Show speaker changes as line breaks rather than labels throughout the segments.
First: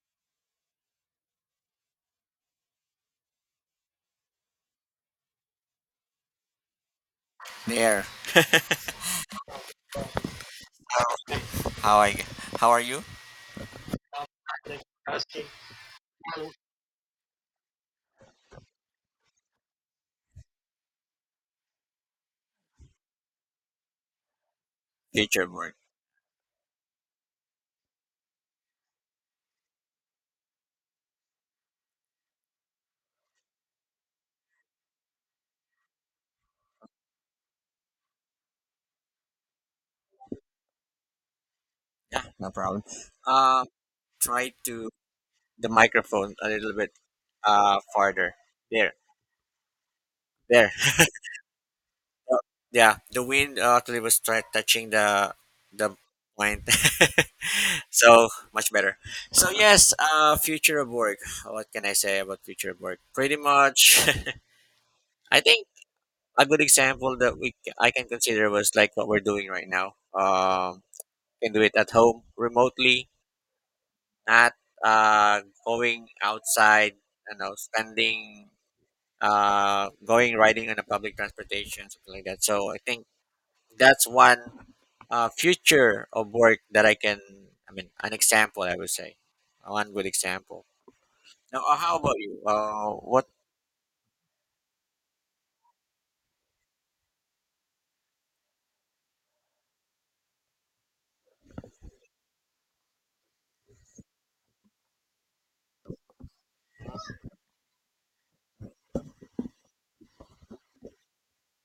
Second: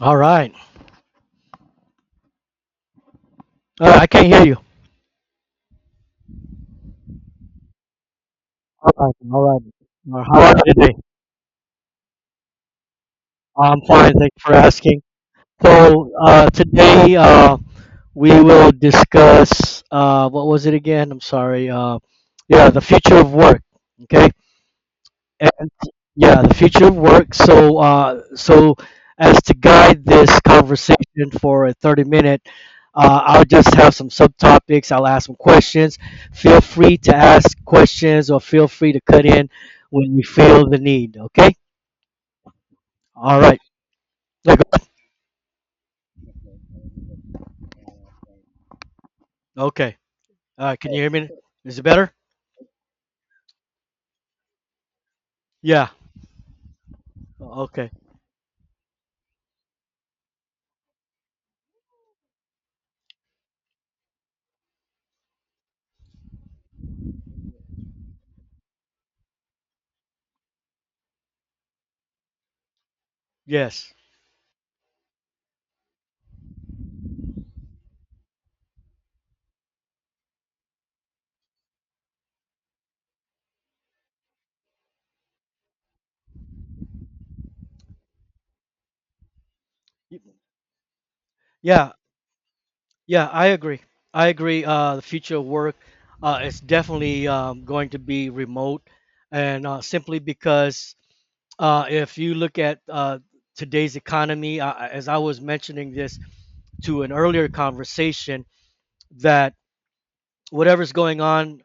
All right. I can't hear you.
There,
All right. How are you today?
how I how are you?
I'm fine. Thanks for asking. So today we will discuss what was it again? I'm sorry. Yeah, the future of work. Okay.
Future
and
work.
Yeah, the future of work. So as to guide this conversation for a 30 minute, I'll just have some subtopics. I'll ask some questions. Feel free to ask questions or feel free to cut in when you feel the need. Okay.
Yeah, no problem.
All right.
Uh, try
Okay.
to the microphone a little bit farther. There,
Okay. All
there.
right. Can you hear me? Is it better?
Uh, yeah, the wind actually was try touching the
Yeah.
the point.
Okay.
So much better. So yes, future of work. What can I say about future of work? Pretty much, I think a good example that we I can consider was like what we're doing right now. Can do it at home remotely,
Yes.
not uh, going outside, you know, spending, going riding on a public transportation, something like that. So I think that's one future of work that I can. I mean, an example, I would say, one good example. Now,
Yeah.
how about you? What?
Yeah, I agree. I agree. The future of work is definitely going to be remote, and simply because if you look at today's economy, as I was mentioning this to an earlier conversation, that whatever's going on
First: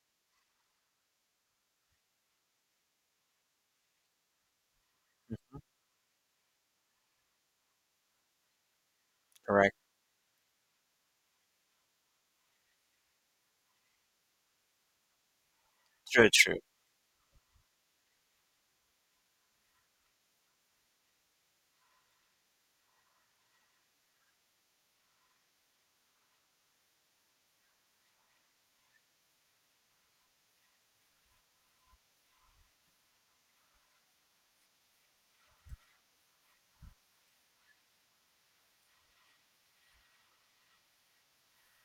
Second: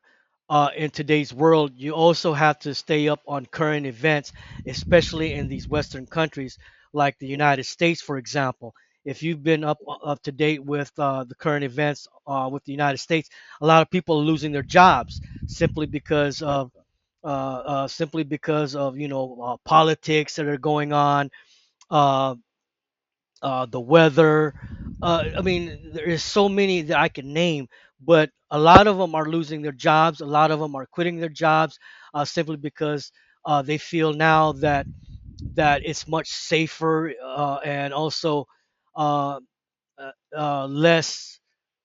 in today's world, you also have to stay up on current events, especially in
Mhm.
these Western countries like the United States, for example. If you've been
Correct.
up to date with the current events with the United States, a lot of people are losing their jobs simply
True.
because
True.
of simply because of you know politics that are going on, uh, the weather. I mean, there is so many that I can name, but a lot of them are losing their jobs. A lot of them are quitting their jobs simply because they feel now that it's much safer and also uh, uh, less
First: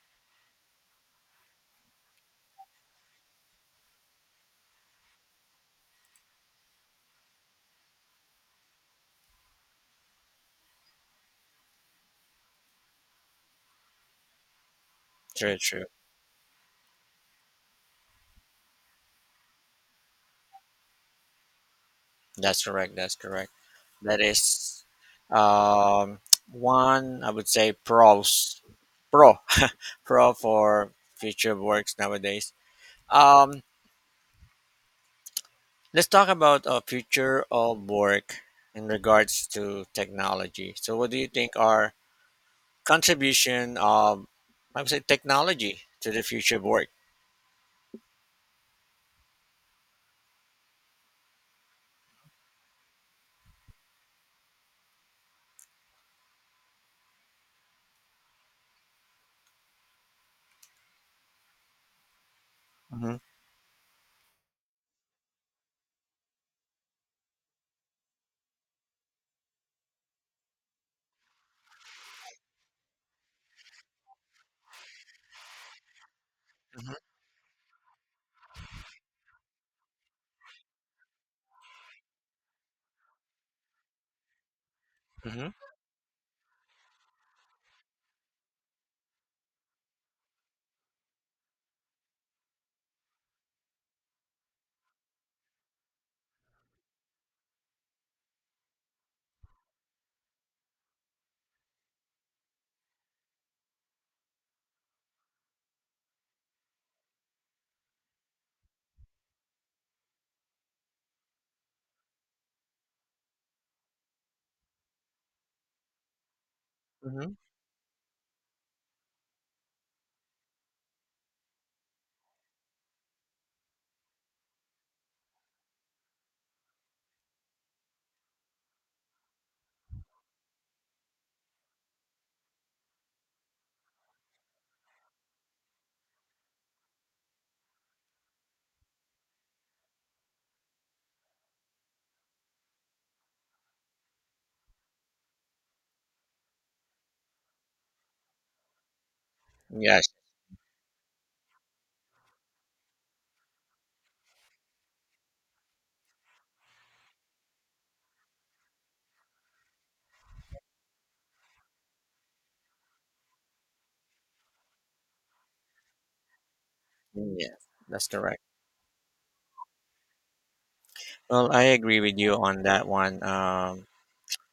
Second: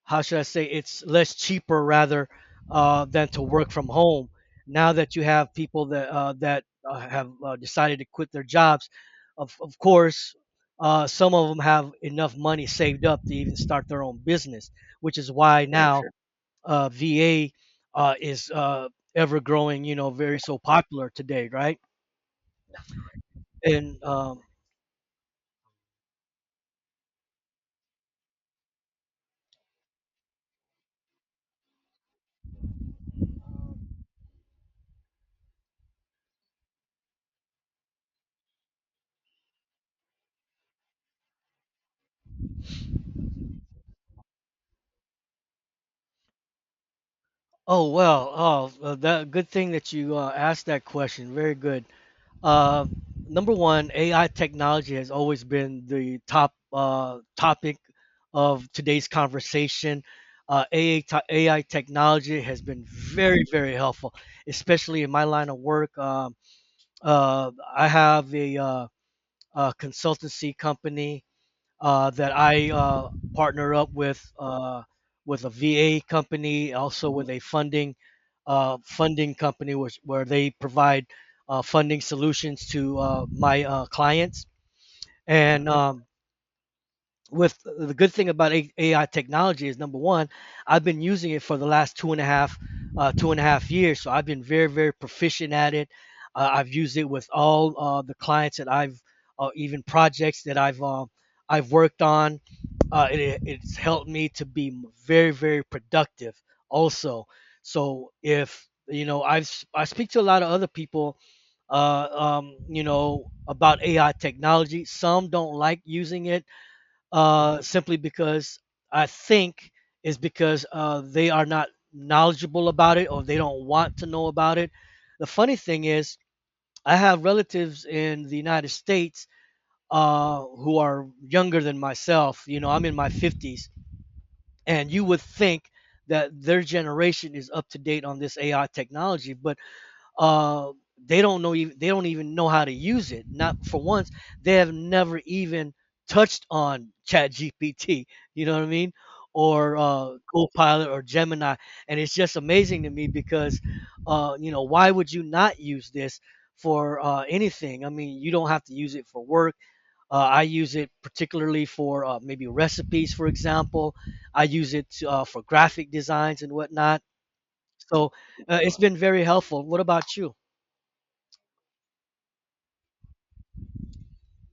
how should I say it's less cheaper rather than to work from home. Now that you have people that have decided to quit their jobs, of course, some of them have enough money saved up to even start their own business, which is
True.
why yeah,
True.
now sure, VA is ever growing. You know, very so popular today, right?
That's correct. That's correct.
And
That is, um, one, I would say, pros. Pro. Pro for future works nowadays. Um, let's talk about a future of work in regards to technology. So, what do you think are contribution of, I would say, technology to the future of work?
oh well, that good thing that you asked that question. Very good. Uh, Number one, AI technology has always been the top topic of today's conversation. AI technology has been
Hmm.
very, very helpful, especially in my line of work. I have a consultancy company that I partner up with a VA company,
Hmm.
also with a funding company, where they provide funding solutions to my clients.
Hmm.
And with the good thing about AI technology is number one, I've been using it for the last 2.5 years. So I've been very, very proficient at it. I've used it with all the clients that even projects that I've worked on. It's helped me to be very, very productive. Also, so if you know, I've s- I have I speak to a lot of other people, you know, about AI technology. Some don't like using it
Hmm.
simply because I think is because they are not knowledgeable about it or they don't want to know about it. The funny thing is, I have relatives in the United States who are younger than myself. You know, I'm in my 50s, and you would think that their generation is up to date on this AI technology, but uh, they don't even know how to use it. Not for once, they have never even touched on Chat GPT. You know what I mean? Or
Yes,
Copilot or Gemini, and it's just amazing to me because, you know, why would you not use this for anything? I mean, you don't have to use it for work. I use it particularly for maybe recipes, for example. I use it for graphic designs and whatnot.
yes, that's
So
correct.
it's been very helpful. What about you?
Well, I agree with you on that one.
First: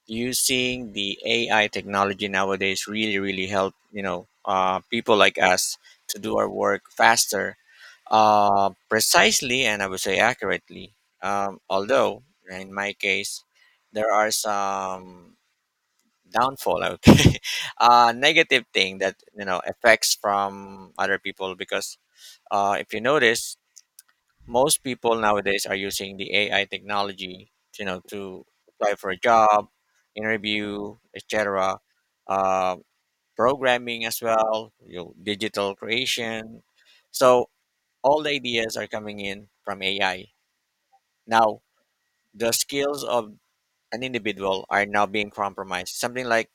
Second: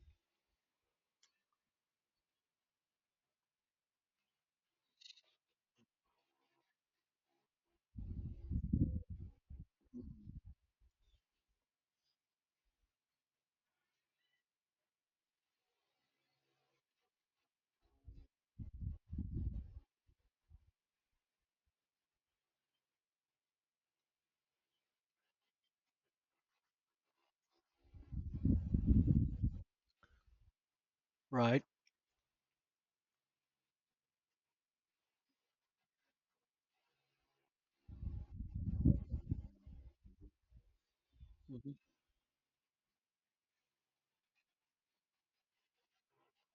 Using the AI technology nowadays really, really help, you know, people like us to do our work faster. Precisely, and I would say accurately. Although, in my case, there are some downfall, okay, negative thing that, you know, effects from other people. Because if you notice, most people nowadays are using the AI technology, you know, to apply for a job, interview,
Right.
etc. Uh, programming as well, you know, digital creation. So all the ideas are coming in from AI. Now,
Mhm.
the skills of an individual are now being compromised. Something like,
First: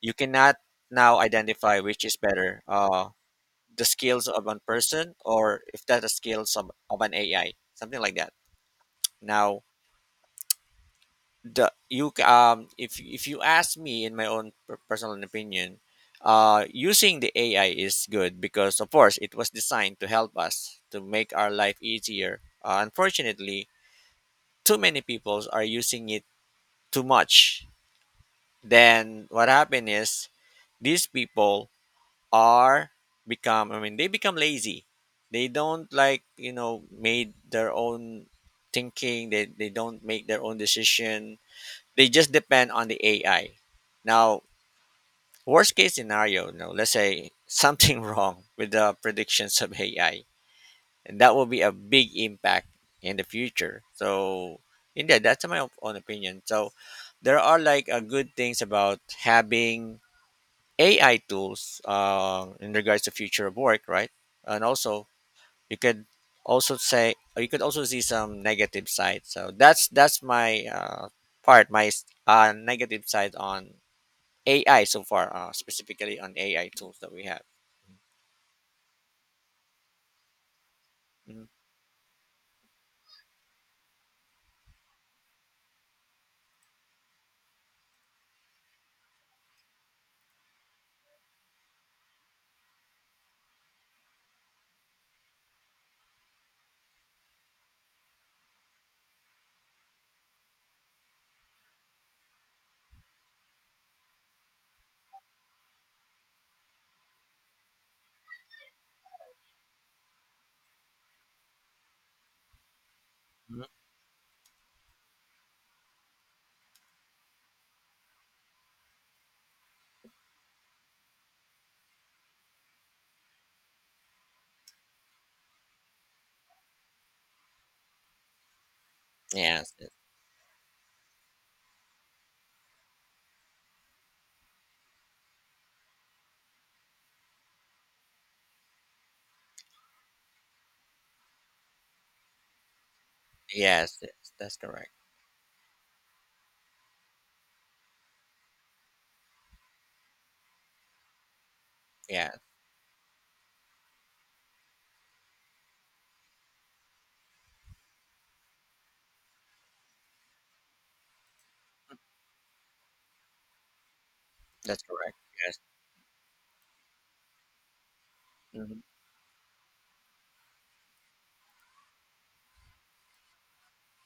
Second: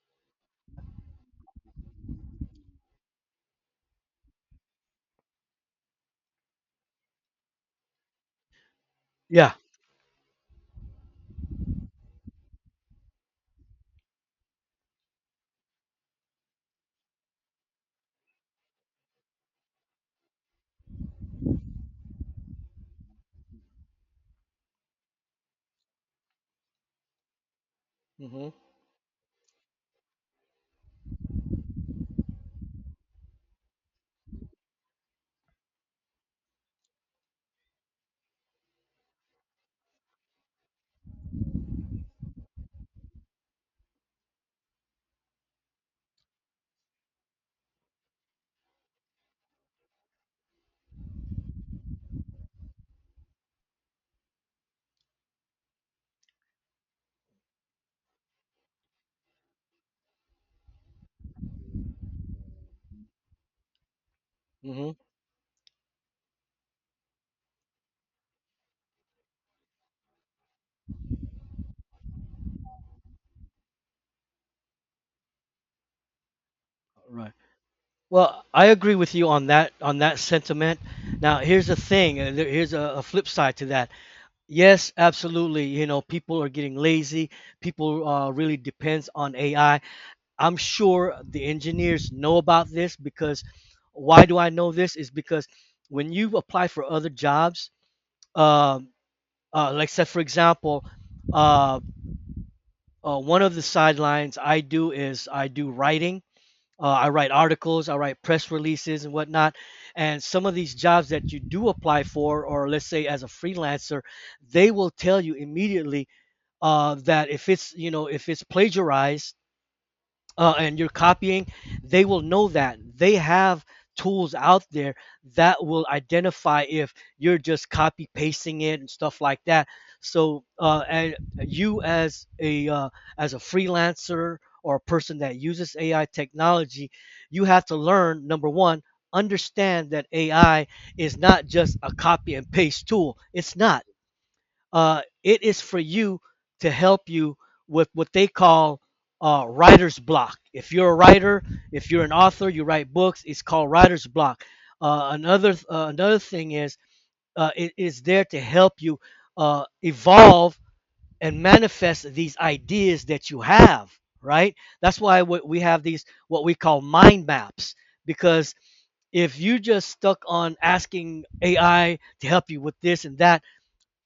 you cannot now identify which is better, the skills of one person or if that's the skills of, an AI, something like that.
Yeah.
Now, if you ask me, in my own personal opinion, using the AI is good because of course it was designed to help us to make our life easier. Unfortunately, too many people are using it too much.
Mhm.
Then what happen is these people are become, I mean, they become lazy. They don't like, you know, made their own thinking. They don't make their own decision. They just depend on the AI. Now, worst case scenario, you know, let's say something wrong with the predictions of AI, and that will be a big impact in the future. So yeah, that's my own opinion. So, there are like a good things about having AI tools, in regards to future of work, right? And
Mhm.
also, you could also say, you could also see some negative side. So that's my, part, my negative side on AI so far, specifically on AI tools that we
Right.
have.
Well, I agree with you on that sentiment. Now,
Mhm.
here's the thing, and here's a flip side to that. Yes, absolutely. You know, people are getting lazy. People really depends on AI. I'm sure the engineers know about this because why do I know this? Is because when you apply for other jobs, um, like say for example, uh, one of the sidelines I do is I do writing. I write articles, I write press releases and whatnot. And some of these jobs that you do apply for, or let's say as a freelancer, they will tell you immediately that if it's you know if it's plagiarized and you're copying, they will know that. They have tools out there that will identify if you're just copy pasting it and stuff like that.
Yes, yes.
So, and you as a freelancer or a person that uses AI technology, you have to learn number one, understand that AI is not just a copy and paste tool. It's not.
Yes, yes, that's correct.
It is for you to help you with what they call writer's block. If you're a writer, if you're an
Yeah.
author, you write books. It's called writer's block. Uh, another thing is it is there to help you evolve and manifest these ideas that you have. Right.
That's
That's
correct.
why
Yes.
we have these what we call mind maps because
Hmm.
if you just stuck on asking AI to help you with this and that,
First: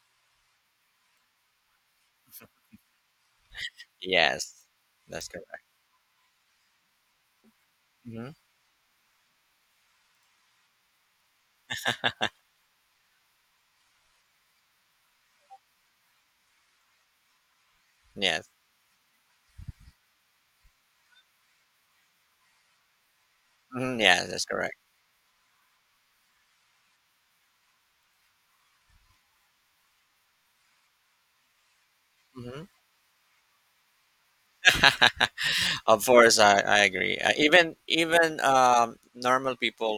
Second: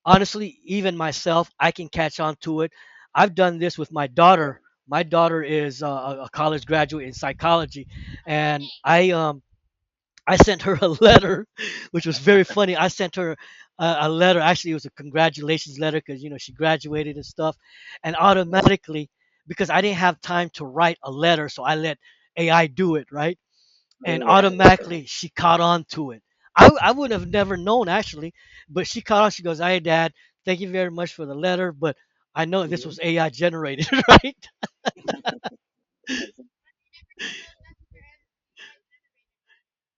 honestly, even myself, I can catch on to it. I've done this with my daughter.
Yes.
My
That's
daughter
correct.
is a college graduate in psychology,
Hmm.
and I sent her a letter, which was very funny. I sent her a letter. Actually, it was a congratulations letter because you know she graduated and stuff, and
Yes.
automatically because I didn't have time to write a letter, so I let AI do it, right?
Hmm.
And
Yeah,
right,
that's correct.
automatically she caught on to it. I would have never known actually, but she caught on. She goes, "Hey, Dad, thank you very much for the letter, but I
Hmm.
know this was mhm AI generated, right?"
Of course, I agree. Even normal people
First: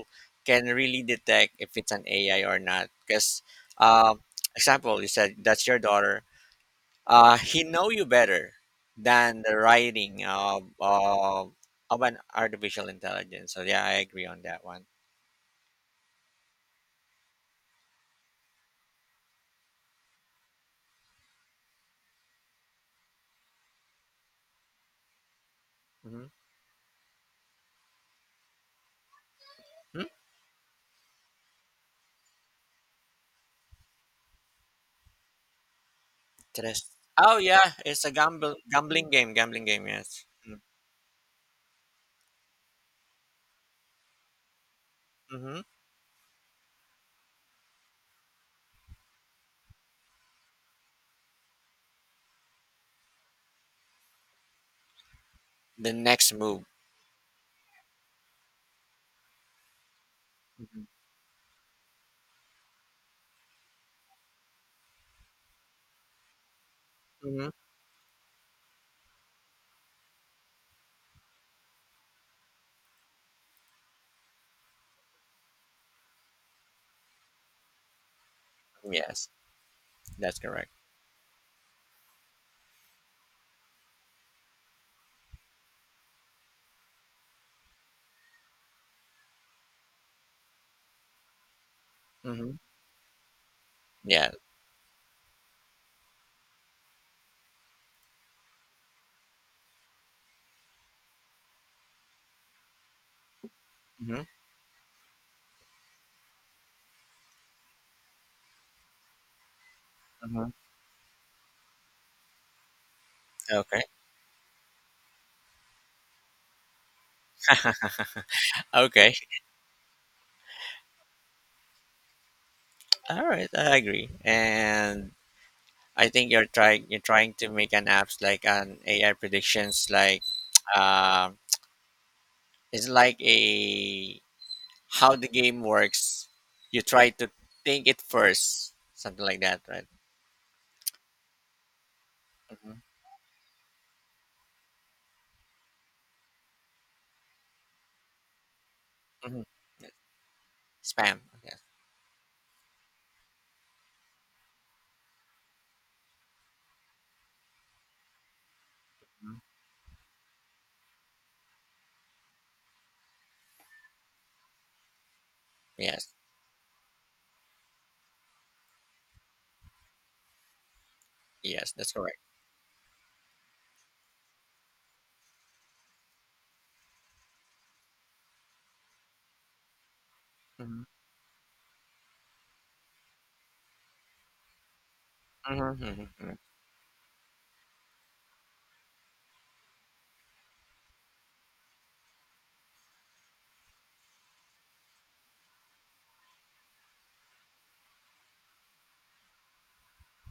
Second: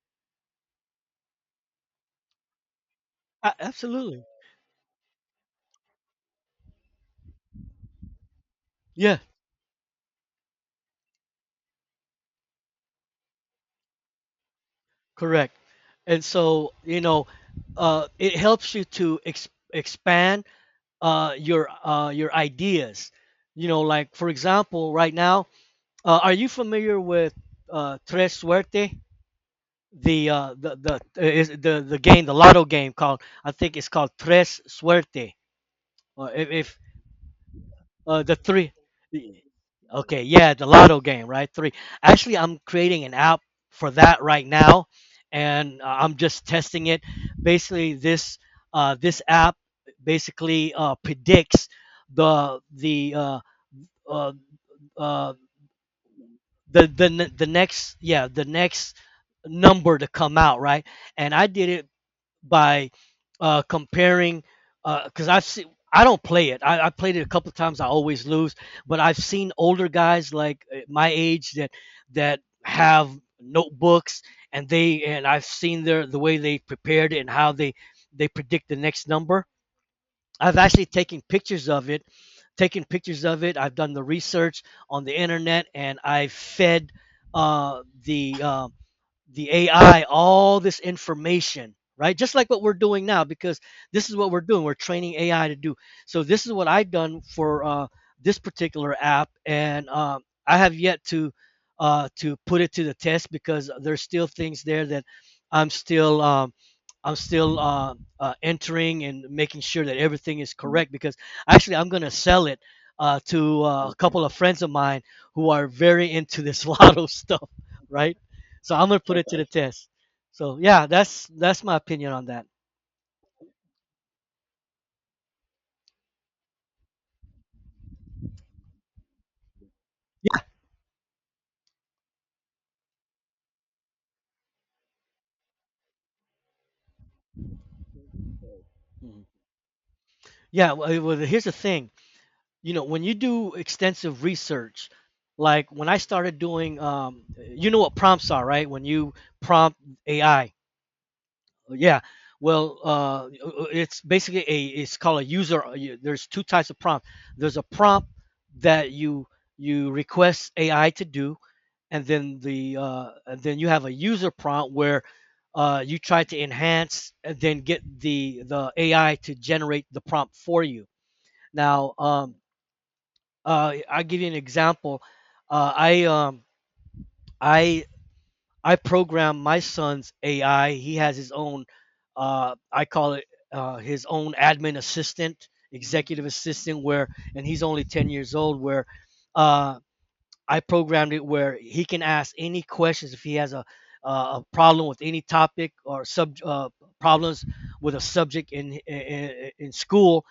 can really detect if it's an AI or not. Because,
A-
um
Absolutely.
example, you said that's your daughter. He know you better
Yeah,
than the writing of, of an artificial intelligence. So yeah, I agree on that one.
correct. And so you know, it helps you to expand your ideas. You know, like for example, right now,
Hmm.
are you familiar with Tres Suerte? The Is the game the lotto game called? I think it's called Tres Suerte or if
Tres. Oh yeah, it's a
the
gamble
three,
gambling game. Gambling game.
okay,
Yes.
yeah,
Mm.
the lotto game, right? Three. Actually, I'm creating an app for that right now,
Mm-hmm.
and I'm just testing it. Basically this this app basically predicts the the uh uh, uh
The next move.
the ne- the next yeah the next number to come out,
Hmm.
right? And I did it by comparing because I've seen I don't play it. I played it a
Hmm.
couple of times. I always lose, but I've seen older guys like my age that have notebooks, and they and I've seen the way they prepared it and how they predict the next
Yes,
number.
that's
I've
correct.
actually taken pictures of it, I've done the research on the internet and I fed uh, the uh, the AI all this information, right? Just like
Hmm.
what we're doing now, because this is what
Yeah.
we're doing. We're training AI to do. So this is what I've done for this particular app, and I have yet to put it to the test because there's
Hmm.
still things there that I'm still um, I'm still entering and making sure that everything
Hmm.
is correct. Because actually, I'm going to sell it to
Okay.
a couple of friends of mine who are very into this lotto stuff, right? So I'm gonna
Okay.
put it to the test. So yeah, that's my opinion on that.
All right. I agree. And I think you're trying. You're trying to make an apps like an AI predictions. Like,
Yeah,
uh, it's like a, how the game works. You try to think it first.
mhm.
Something like that, right?
Yeah, well, it here's the thing. You
Hmm.
know, when you do extensive research, like when I started doing, you know what prompts are, right? When you
Hmm.
prompt AI,
Spam. Yes.
yeah. Well, uh, it's basically a it's called a user. There's two types of prompt. There's a prompt that
Mhm.
you request AI to do, and then the and then you have a user prompt where you
Yes.
try to enhance and then get the AI to generate the prompt for you.
Yes, that's
Now,
correct.
I'll give you an example. Uh, I I program my son's AI.
Mhm,
He has his own. I call it his own admin assistant,
mhm, mhm,
executive
mhm,
assistant, where and he's only 10 years old. Where uh, I programmed it where he can ask any questions if he has a problem with any topic or sub problems with a subject in school.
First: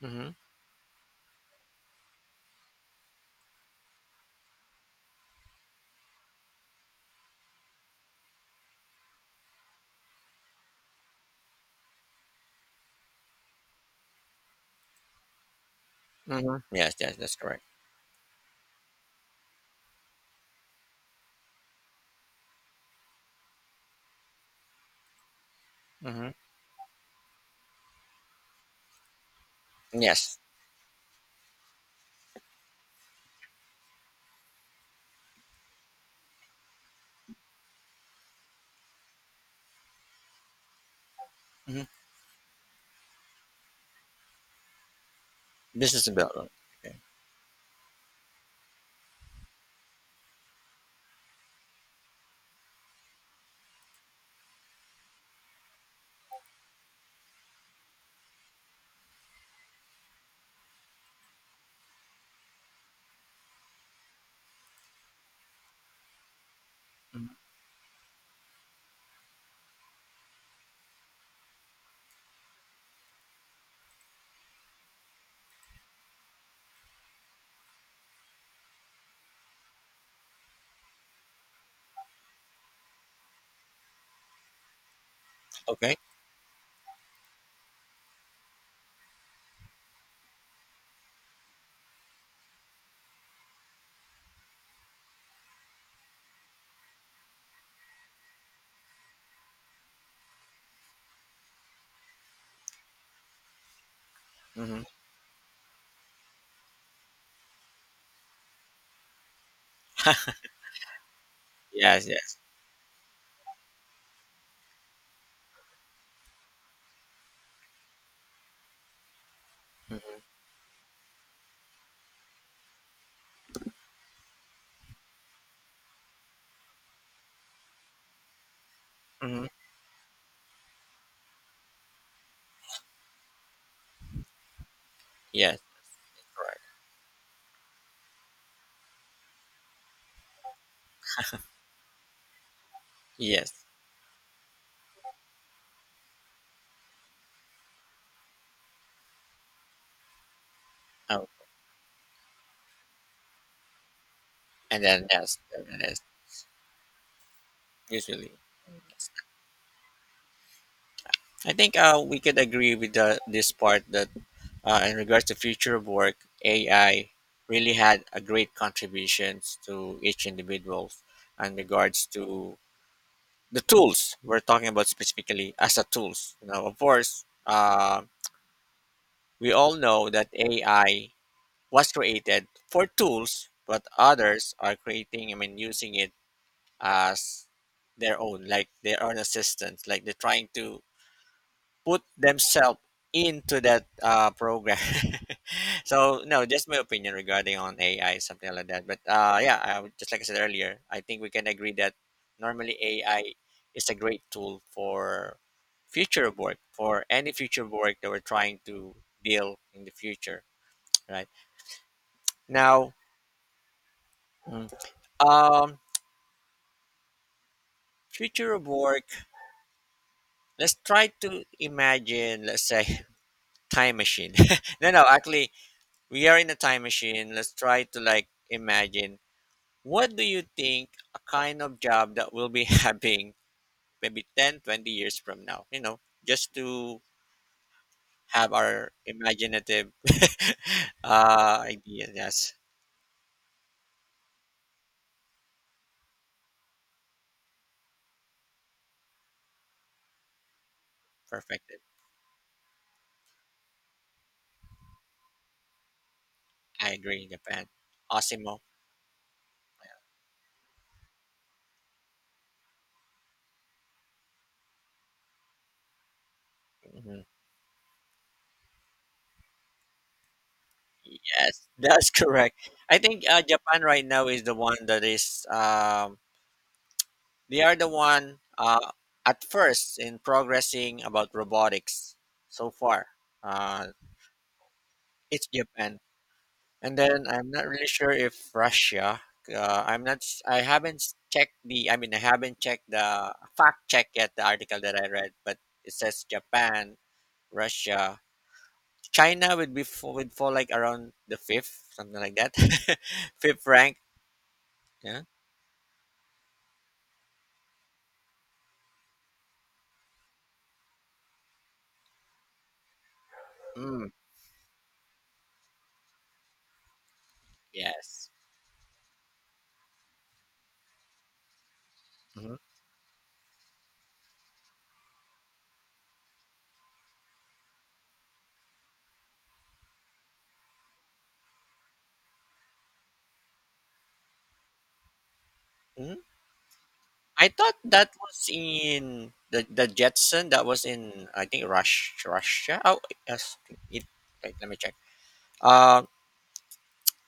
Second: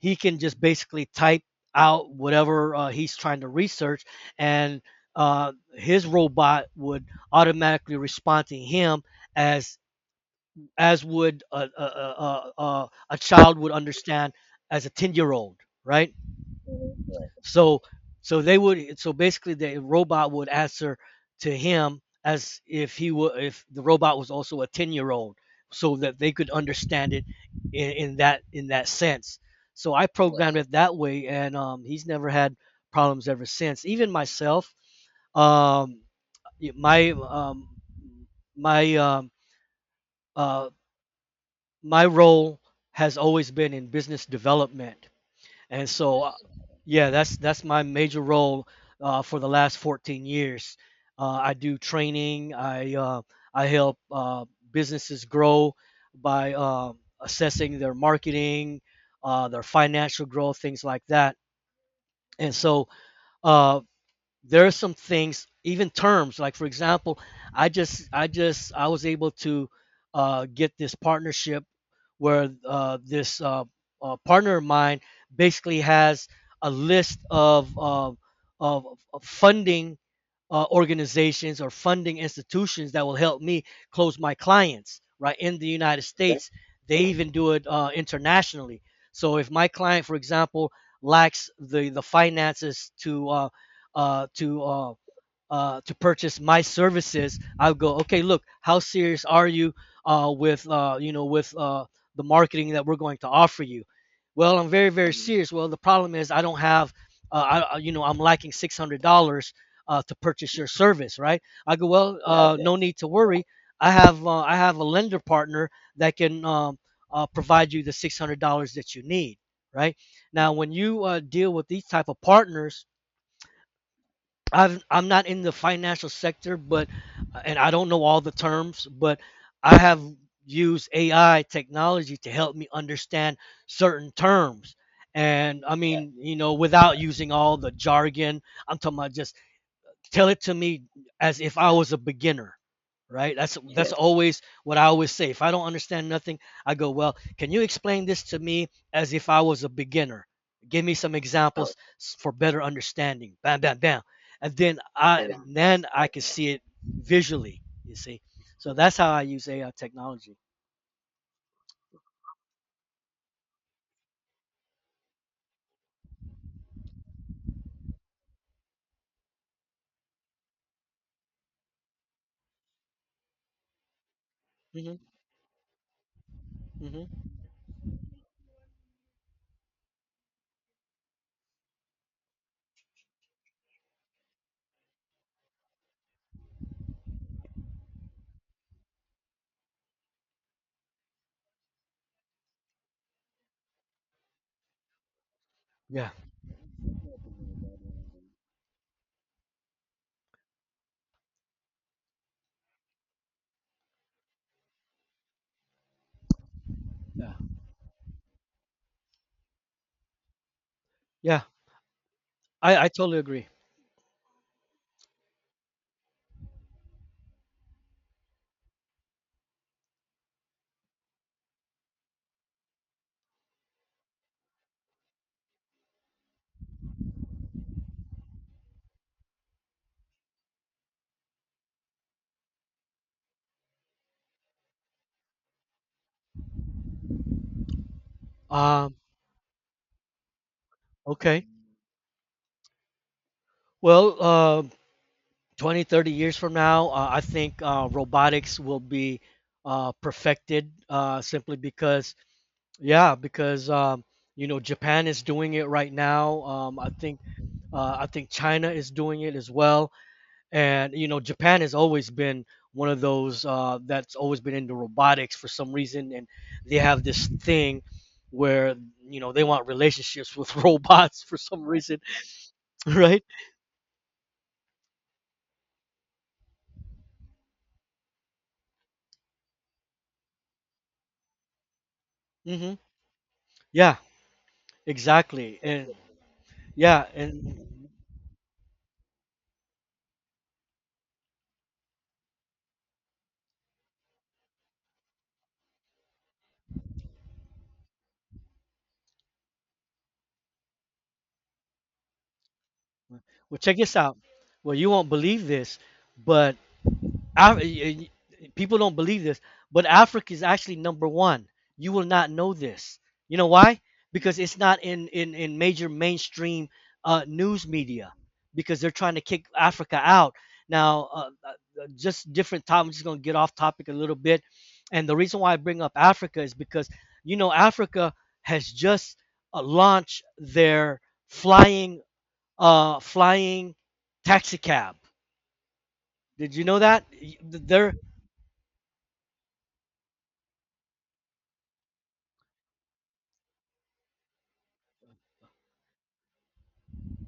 He
mhm,
can just basically type out whatever he's trying to research, and his robot would automatically respond to him as as would a child would understand as a 10 year old, right?
mhm. Yes, yes, that's correct.
so so basically the robot would answer to him as if he were if the robot was also a 10-year-old so that
Mhm.
they could understand it in that sense. So I
Yes.
programmed it that way, and he's never had problems ever since. Even myself, um, y- my um, my um, uh,
Mhm.
my role has always been in business development. And
Business
so
development. Okay.
yeah, that's my major role for the last 14 years. I do training. I help businesses grow by assessing their marketing, their financial growth, things like that. And so uh, there are some things, even terms, like for example,
Mhm.
I was able to get this partnership where this partner of mine basically has a list of of funding organizations or funding institutions that will help me close my clients right in the
Okay.
United, okay, States. They even do it internationally. So if my client, for example, lacks the finances to uh, to uh, to purchase my services, I'll go, "Okay, look, how serious are you with you know, with the marketing that we're going to offer you?" Well, I'm
Mhm.
very, very, mm, serious. Well, the problem is I don't have, you know, I'm lacking $600 to purchase your service, right? I go,
Yes,
"Well," yeah,
yes.
yeah, "no need to worry. I have a lender partner that can provide you the $600 that you need," right?
Mhm,
Now, when you deal with these type of partners, I'm not in the financial sector, but and I don't know all the terms, but
mhm.
I have used AI technology to help me understand certain terms.
Yes,
And I
that's
mean, you know,
correct.
without using all the jargon, I'm talking about just tell it to me as if I was a beginner, right? That's,
Yes.
yeah, that's, yeah, always what I always say. If I don't understand nothing, I go, "Well, can you explain this to me as if I was a beginner? Give me some
Oh,
examples for better understanding." Bam, bam, bam, and then
and then
I, yeah, then
that's
I can see it visually. You see,
usually.
so that's how I use AI technology.
I think, we could agree with the, this part that, in regards to future of work, AI really had a great contributions to each individual in regards to the tools we're talking about,
hmm
specifically as a tools. You know, of course,
hmm
we all know that AI was created for tools, but others are creating, I mean, using it as their own, like their own assistants, like they're trying to put themselves into that, program.
Yeah,
So, no, just my opinion regarding on AI, something like that. But yeah, would, just like I said earlier, I think we can agree that normally AI is a great tool for future of work, for any
yeah,
future of work that we're trying to deal in the future, right?
yeah. I
Now,
totally agree.
mm, um, future of work. Let's try to imagine, let's say, time machine. No, no, actually, we are in a time machine. Let's try to like imagine, what do you think a kind of job that we'll be having maybe 10, 20 years from now, you know, just to have our
Um,
imaginative
okay.
idea. Yes,
Well, 20, 30 years from now, I think robotics will be perfected, simply
perfect.
because, yeah, because you know, Japan is doing it right now.
I agree, Japan.
I think
Osimo.
China is doing it as well, and you know, Japan has always been one of those that's always been into robotics for some reason, and they have
Mhm.
this thing where you know, they want relationships with robots for some
Yes,
reason,
that's correct. I
right?
think, Japan right now is the one that is, they are the one, at first in progressing about robotics so
Hmm.
far. Uh,
Yeah,
it's
exactly, and
Japan, and
yeah,
then I'm not really
and
sure if Russia. I'm not. I haven't checked the. I mean, I haven't checked the fact check yet. The article that I read, but it says Japan, Russia, China would be fall, would fall like around the fifth, something like that,
well,
fifth
check this
rank.
out. Well, you won't
Yeah.
believe this, but Af- y- people don't believe this, but Africa is actually number one. You will not know this. You know why?
Mm,
Because it's not in major mainstream news media
yes.
because they're trying to kick Africa out. Now, just different topic. I'm just gonna get off topic a little bit, and the reason why I bring up Africa is because you know, Africa has just launched their flying flying taxi cab.
Mhm.
Did you know that? Y-
I thought
are
that was in the Jetson. That was in, I think, Rush Russia. Oh yes, it. Wait, let me check. Um,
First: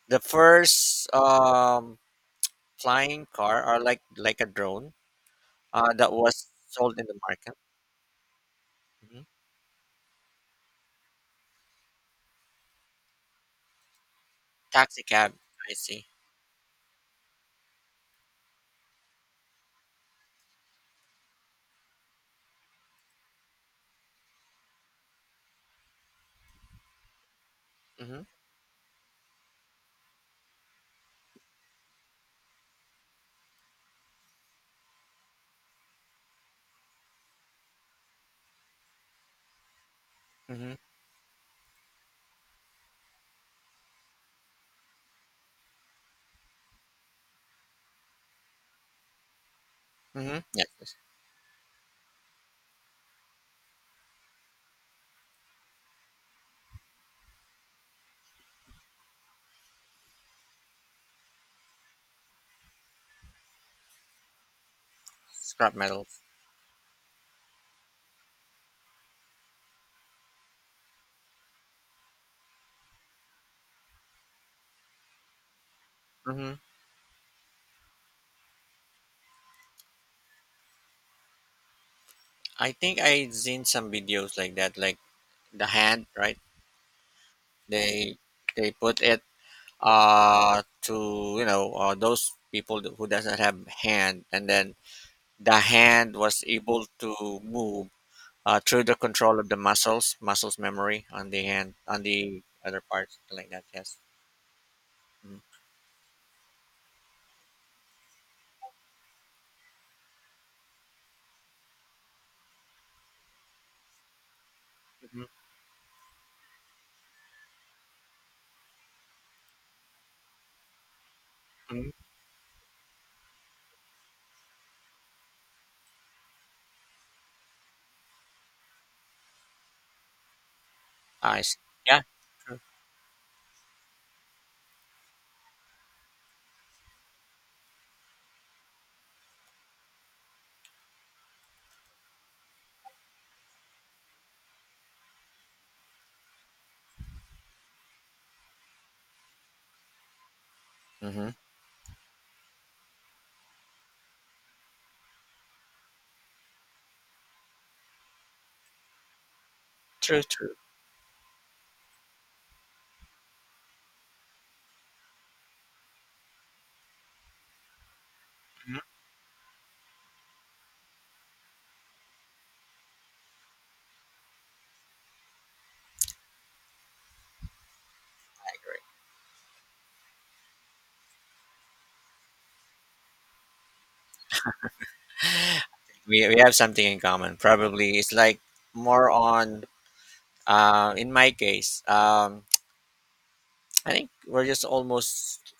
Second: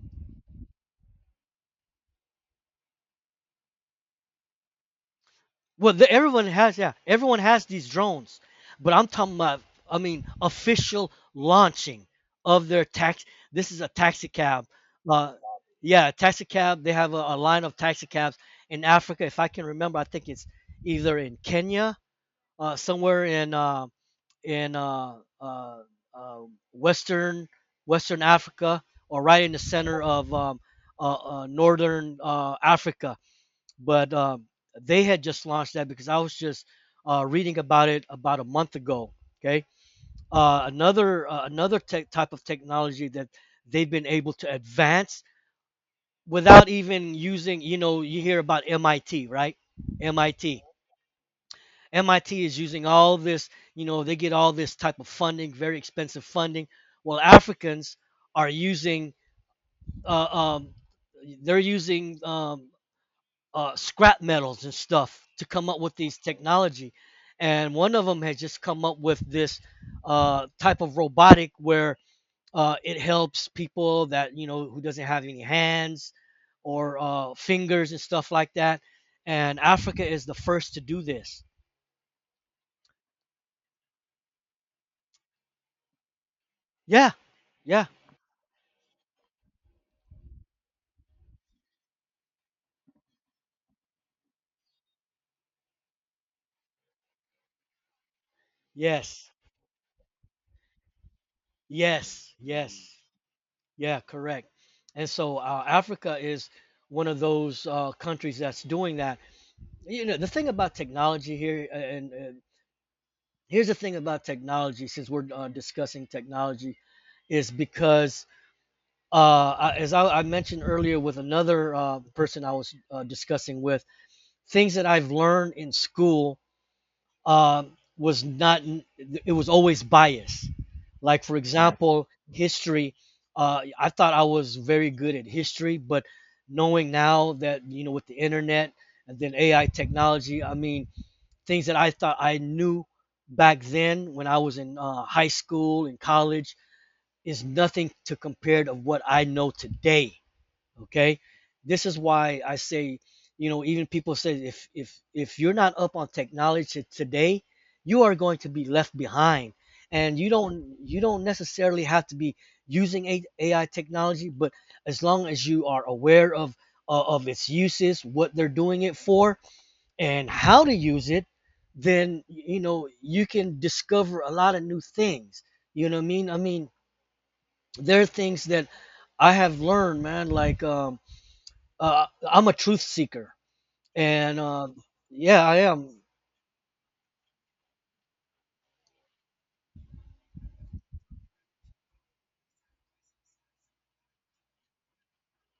the first, flying car, or like a drone.
Well,
That was
everyone has, yeah,
sold in the
everyone
market.
has these drones, but I'm
Hmm.
talking about, I mean, official launching of their tax. This is a taxi cab.
Taxi
Uh,
cab. I see.
yeah, taxi cab. They have a line of taxi cabs in Africa. If I can remember, I think it's either in Kenya, somewhere in in uh, uh, uh, western
Mm-hmm.
Western Africa, or right in the center of northern Africa. But they had just launched that because I was just reading about it about a month ago. Okay,
Mm-hmm.
another tech type of technology that they've been able to advance without even using. You know, you hear about MIT, right?
Mm-hmm.
MIT
Yes. Yes.
MIT is using all of this, you know, they get all this type of funding, very expensive funding. Well, Africans are using, uh, um, they're using scrap metals and stuff to come
Scrap
up with these
metals.
technology. And one of them has just come up with this type of robotic where it helps people that, you know, who doesn't have any hands
Mm-hmm.
or fingers and stuff like that. And Africa is the first to do this.
I think I seen some videos like that, like the hand, right?
Yeah, yeah.
They they put it, to, you know, those people who doesn't have hand, and then the hand was able to move, through the
Yes,
control of the muscles, muscles memory on the hand, on
yes,
the other
yes.
parts, something like that. Yes.
Yeah, correct. And so Africa is one of those countries that's doing that. You know, the thing about technology here, and here's the thing about technology, since
Mm-hmm.
we're discussing technology, is because uh, as I mentioned earlier with another
Hmm.
person I was discussing with, things that I've learned in school, um, was not, it was always biased, like, for, right,
I see. Yeah.
example,
True.
history. I thought I was very good at history, but knowing now that, you know, with the internet and then AI technology, I mean, things that I thought I knew back then when I was in high school and college is nothing to compare to what I know today. Okay,
Hmm.
this is why I say, you know, even people say if if you're not up on technology today, you are going to be left behind. And
True.
you
True.
don't, you don't necessarily have to be using AI technology, but as long as you are aware of its uses, what they're
Mhm.
doing it for, and how to use it, then you know, you can discover a lot of new things. You know what I mean? I mean, there are things that I have learned, man, like I'm a truth seeker, and yeah, I am.
We have something in common. Probably it's like more on. In my case, I think we're just almost,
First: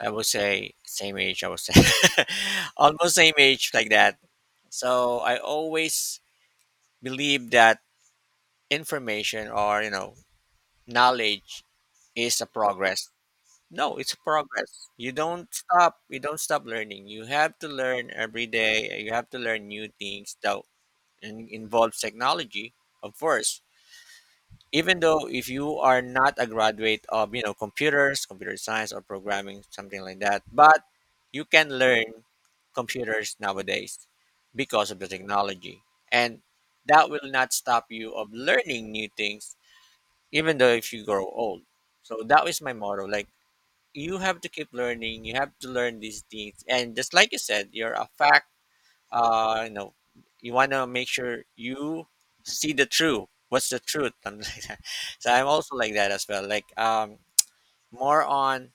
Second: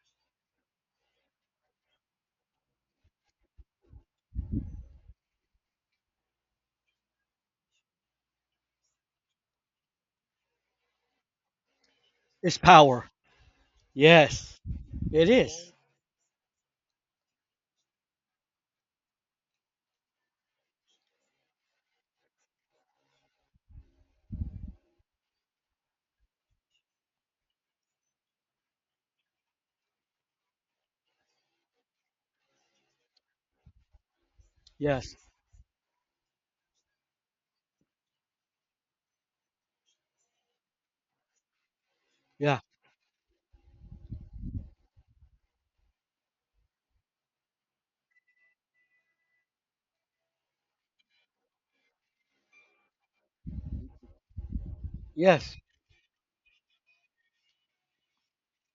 I would say, same age. I would say almost same age like that. So I always believe that information, or you know, knowledge is a
It's
progress.
power.
No, it's a
Yes,
progress. You
it
don't
is.
stop. You don't stop learning. You have to learn every day. You have to learn new things that involves technology, of course. Even though if you are not a graduate of, you know, computer science or programming, something like that, but you can learn computers nowadays because of the
Yes,
technology, and that will not stop you of learning new things, even though if you grow old. So that
yeah,
is my motto, like, you have to keep learning, you have to learn these things. And just like you said, you're a fact, you know, you want to make sure you see the truth, what's the truth. I'm like that. So I'm
yes,
also like that as well, like, more on,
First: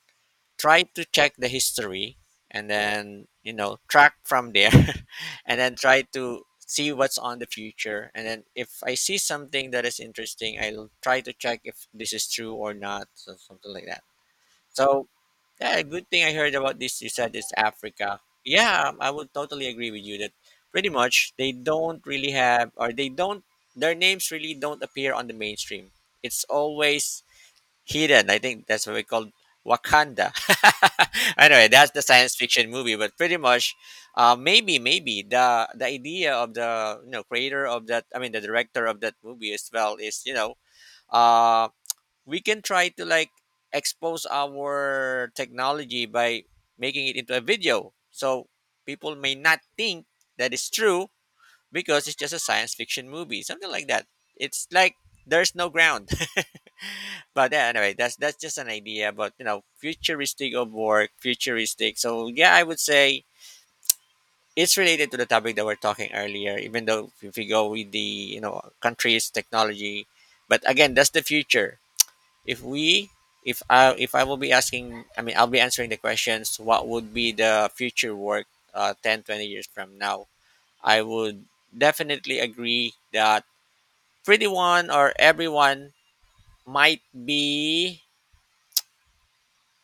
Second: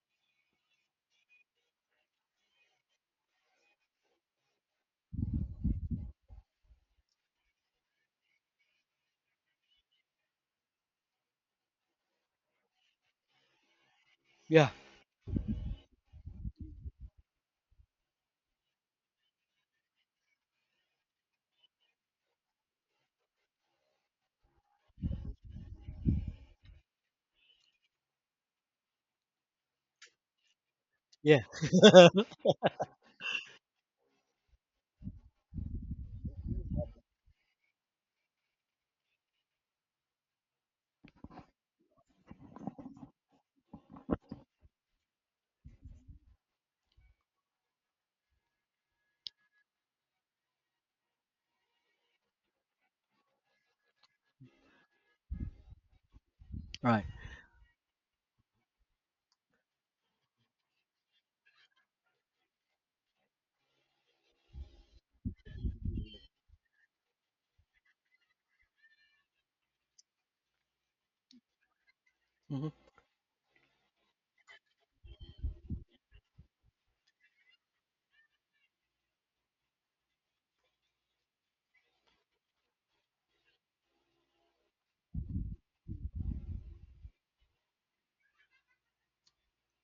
try to check the history and then, you know, track from there. And then try to see what's on the future, and then if I see something that is interesting, I'll try to check if this is true or not, so something like that.
yeah,
So yeah, good thing I heard about this. You said it's Africa. Yeah, I would totally agree with you that pretty much they don't really have, or they don't, their names really don't appear on the mainstream. It's always hidden. I think that's what we call Wakanda.
yeah.
Anyway, that's the science fiction movie, but pretty much, maybe, maybe the idea of the, you know, creator of that, I mean, the director of that movie as well, is, you know, um we can try to like expose our technology by making it into a video, so people may not think that it's true because it's just a science fiction movie, something like that. It's like there's no ground.
right.
But yeah, anyway, that's just an idea. But you know, futuristic of work, futuristic. So yeah, I would say it's related to the topic that we're talking earlier, even though if we go with the, you know, countries technology. But again, that's the future. if
Hmm.
we if I will be asking, I mean, I'll be answering the questions, what would be the future work, 10, 20 years from now, I would definitely agree that pretty one, or everyone, might be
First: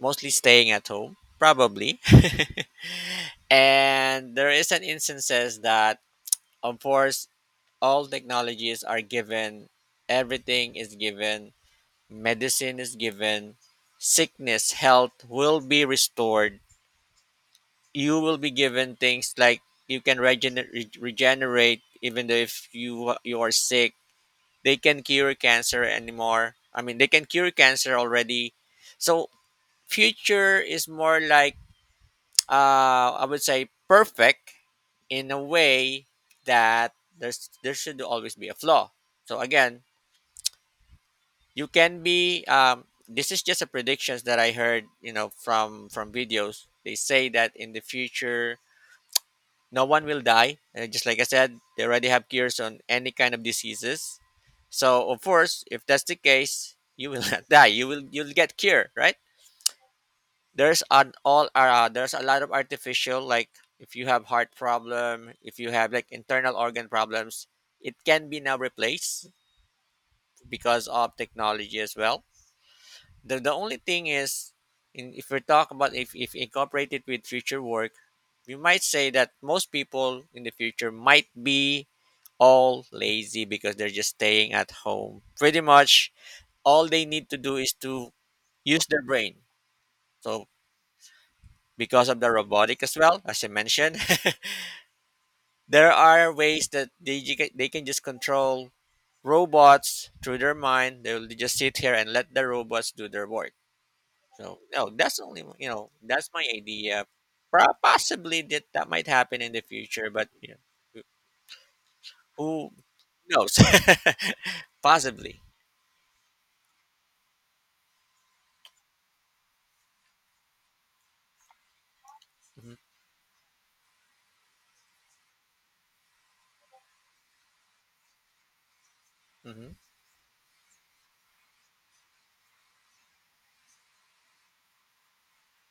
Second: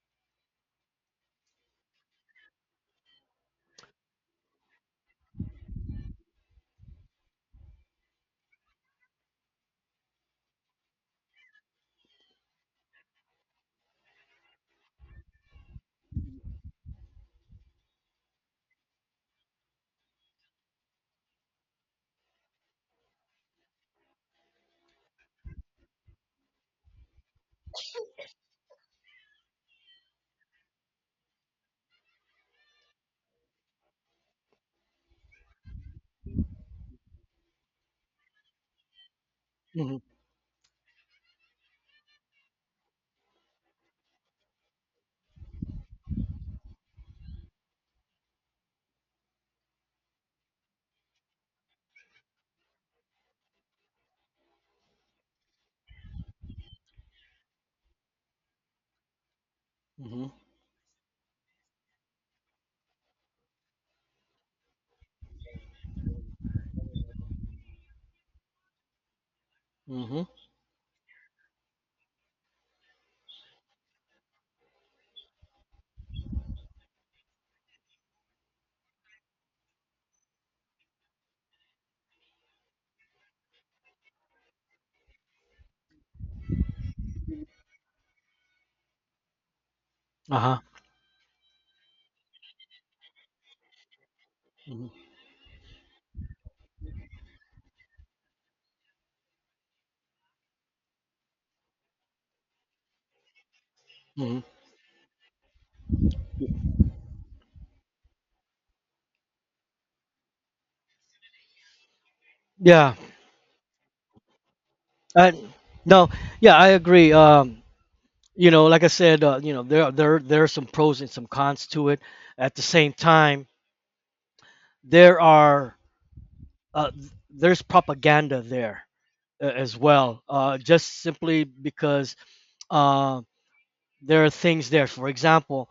mostly staying at home probably. And there is an instances that, of course, all technologies are given, everything is given, medicine is given, sickness, health will be restored. You will be given things like, you can regenerate even though if you, you are sick. They can cure cancer anymore, I mean, they can cure cancer already. So future is more like, I would say, perfect in a way, that there's, there should always be a flaw. So again,
hmm
you can be, this is just a predictions that I heard, you know, from videos. They say that in the future no one will die. And just like I said, they already have cures on any kind of diseases. So of course, if that's the case, you will not die. You will, you'll get cure, right?
hmm
There's an all, there's a lot of artificial, like, if you have heart problem, if you have like internal organ problems, it can be now replaced
hmm
because of technology as well. The only thing is, in, if we talk about, if incorporated with future work, we might say that most people in the future might be all lazy because they're just staying at home. Pretty much all they need to do is to use their brain.
Uh
So
huh.
because of the robotic as well, as I mentioned,
hmm
there are ways that they can just control robots through their mind. They'll just sit here and let the robots do their work.
hmm
So no, that's only, you know, that's my idea. Possibly that that might happen in the future, but you know, who
Yeah.
knows?
I,
Possibly.
no. Yeah, I agree. You know, like I said, you know, there are some pros and some cons to it. At the same time, there are uh, there's propaganda there
Hmm.
as well. Just simply because uh, there are things there. For example,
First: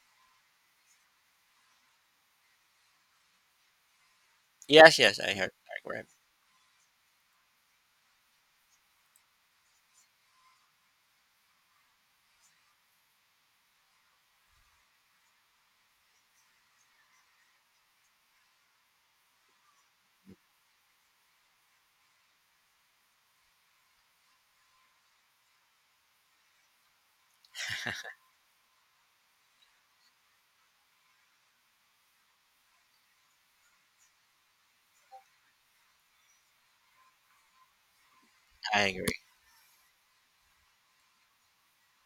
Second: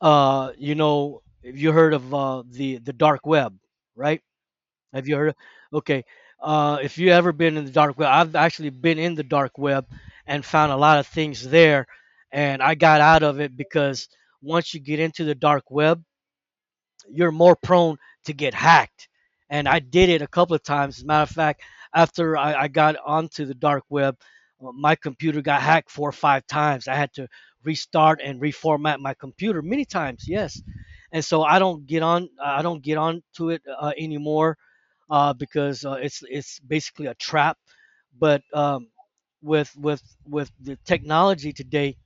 you know, if you heard of the dark web, right?
Yes,
Have you
yes, I
heard?
heard. I agree.
Okay, if you ever been in the dark web, I've actually been in the dark web and found a lot of things there, and I got out of it because once you get into the dark web, you're more prone to get hacked. And I did it a couple of times. As a matter of fact, after I got onto the dark web, my computer got hacked four or five times. I had to restart and reformat my computer many times. Yes, and so I don't get on. I don't get on to it anymore because it's basically a trap. But
I agree.
with with the technology today,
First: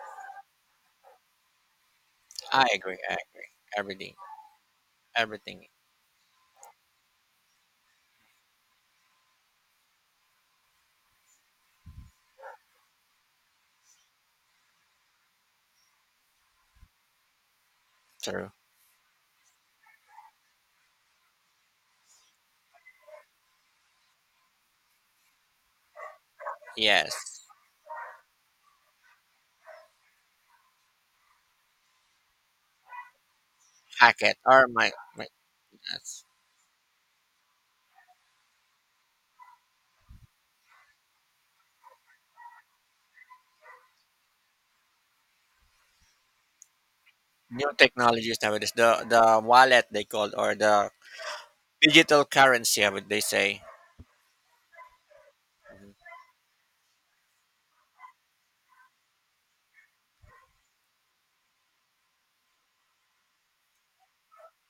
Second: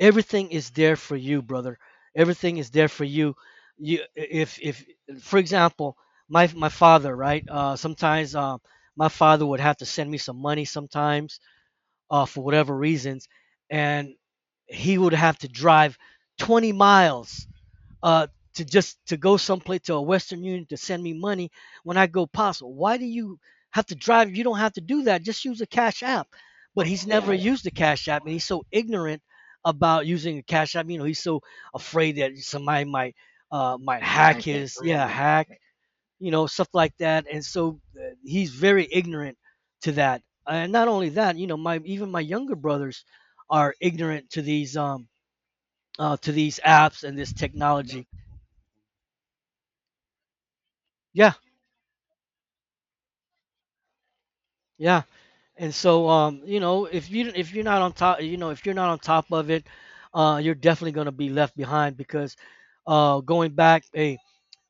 everything is there for you, brother. Everything
I
is there
agree.
for
I
you.
agree.
You
Everything.
if for
Everything.
example My father, right, sometimes my father would have to send me some money sometimes for whatever reasons, and he would have to drive 20 miles uh,
True.
to just to go someplace to a Western Union to send me money, when I go, possible. Why do you have to drive? You don't have to do that. Just use a Cash App. But he's never
Yes.
used a Cash App, and he's so ignorant about using a Cash App. You know, he's so afraid that somebody might
Packet,
hack
or
his,
my,
yeah,
my
hack,
yes.
you know, stuff like that. And so he's very ignorant to that. And not only that, you know, my, even my younger brothers are ignorant to these apps and this
New
technology.
technologies nowadays. The wallet they called, or the
Yeah.
digital currency, I would they say.
Yeah, and
Mhm.
so you know, if you, if you're not on top, you know, if you're not on top of it, you're definitely gonna be left behind because going back, hey,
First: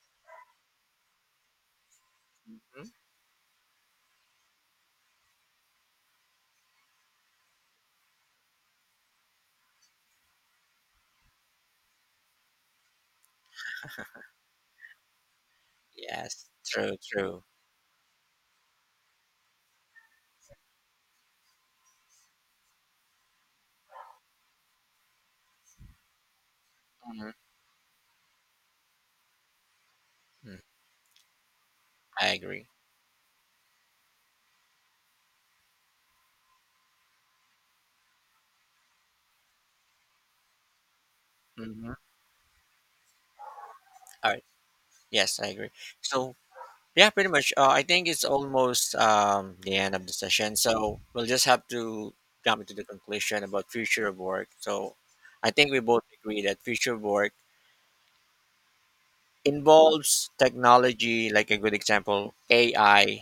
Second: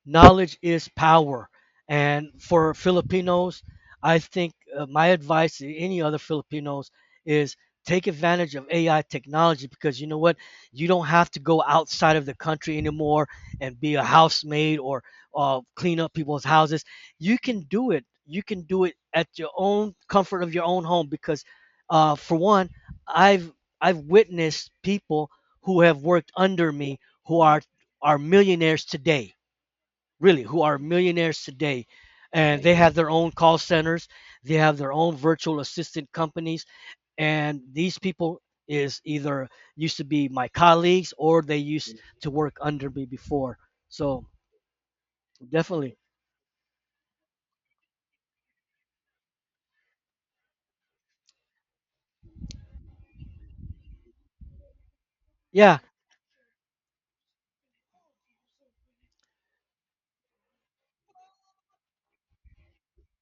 knowledge is power. And for
Mhm.
Filipinos, I think my advice to any other Filipinos is take advantage of AI technology, because you know what? You don't have to go outside of the country anymore and be a housemaid or clean up people's
Yes.
houses.
True.
You
True.
can do it. You can do it at your own comfort of your own home because, for one, I've I've witnessed people who have worked under me
Mhm.
who are millionaires today, really,
Mm.
who are millionaires today,
I
and
agree.
they have their own call centers, they have their own virtual assistant companies. And these people is either used to be my colleagues, or they
Mhm.
used to work under me before. So
All right. Yes, I agree.
definitely.
So yeah, pretty much. I think it's almost, the end of the session, so we'll just have to jump into the conclusion about future of work. So, I think
Yeah,
we both agree that future of work involves technology, like a good example, AI,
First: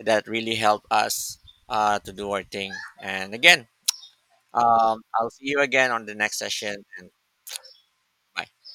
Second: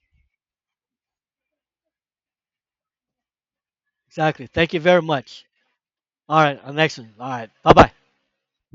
that really help us, to do our thing. And again,
exactly, thank you very
I'll
much.
see you again on the next
All right,
session.
next
And
one. All right, bye bye.
bye.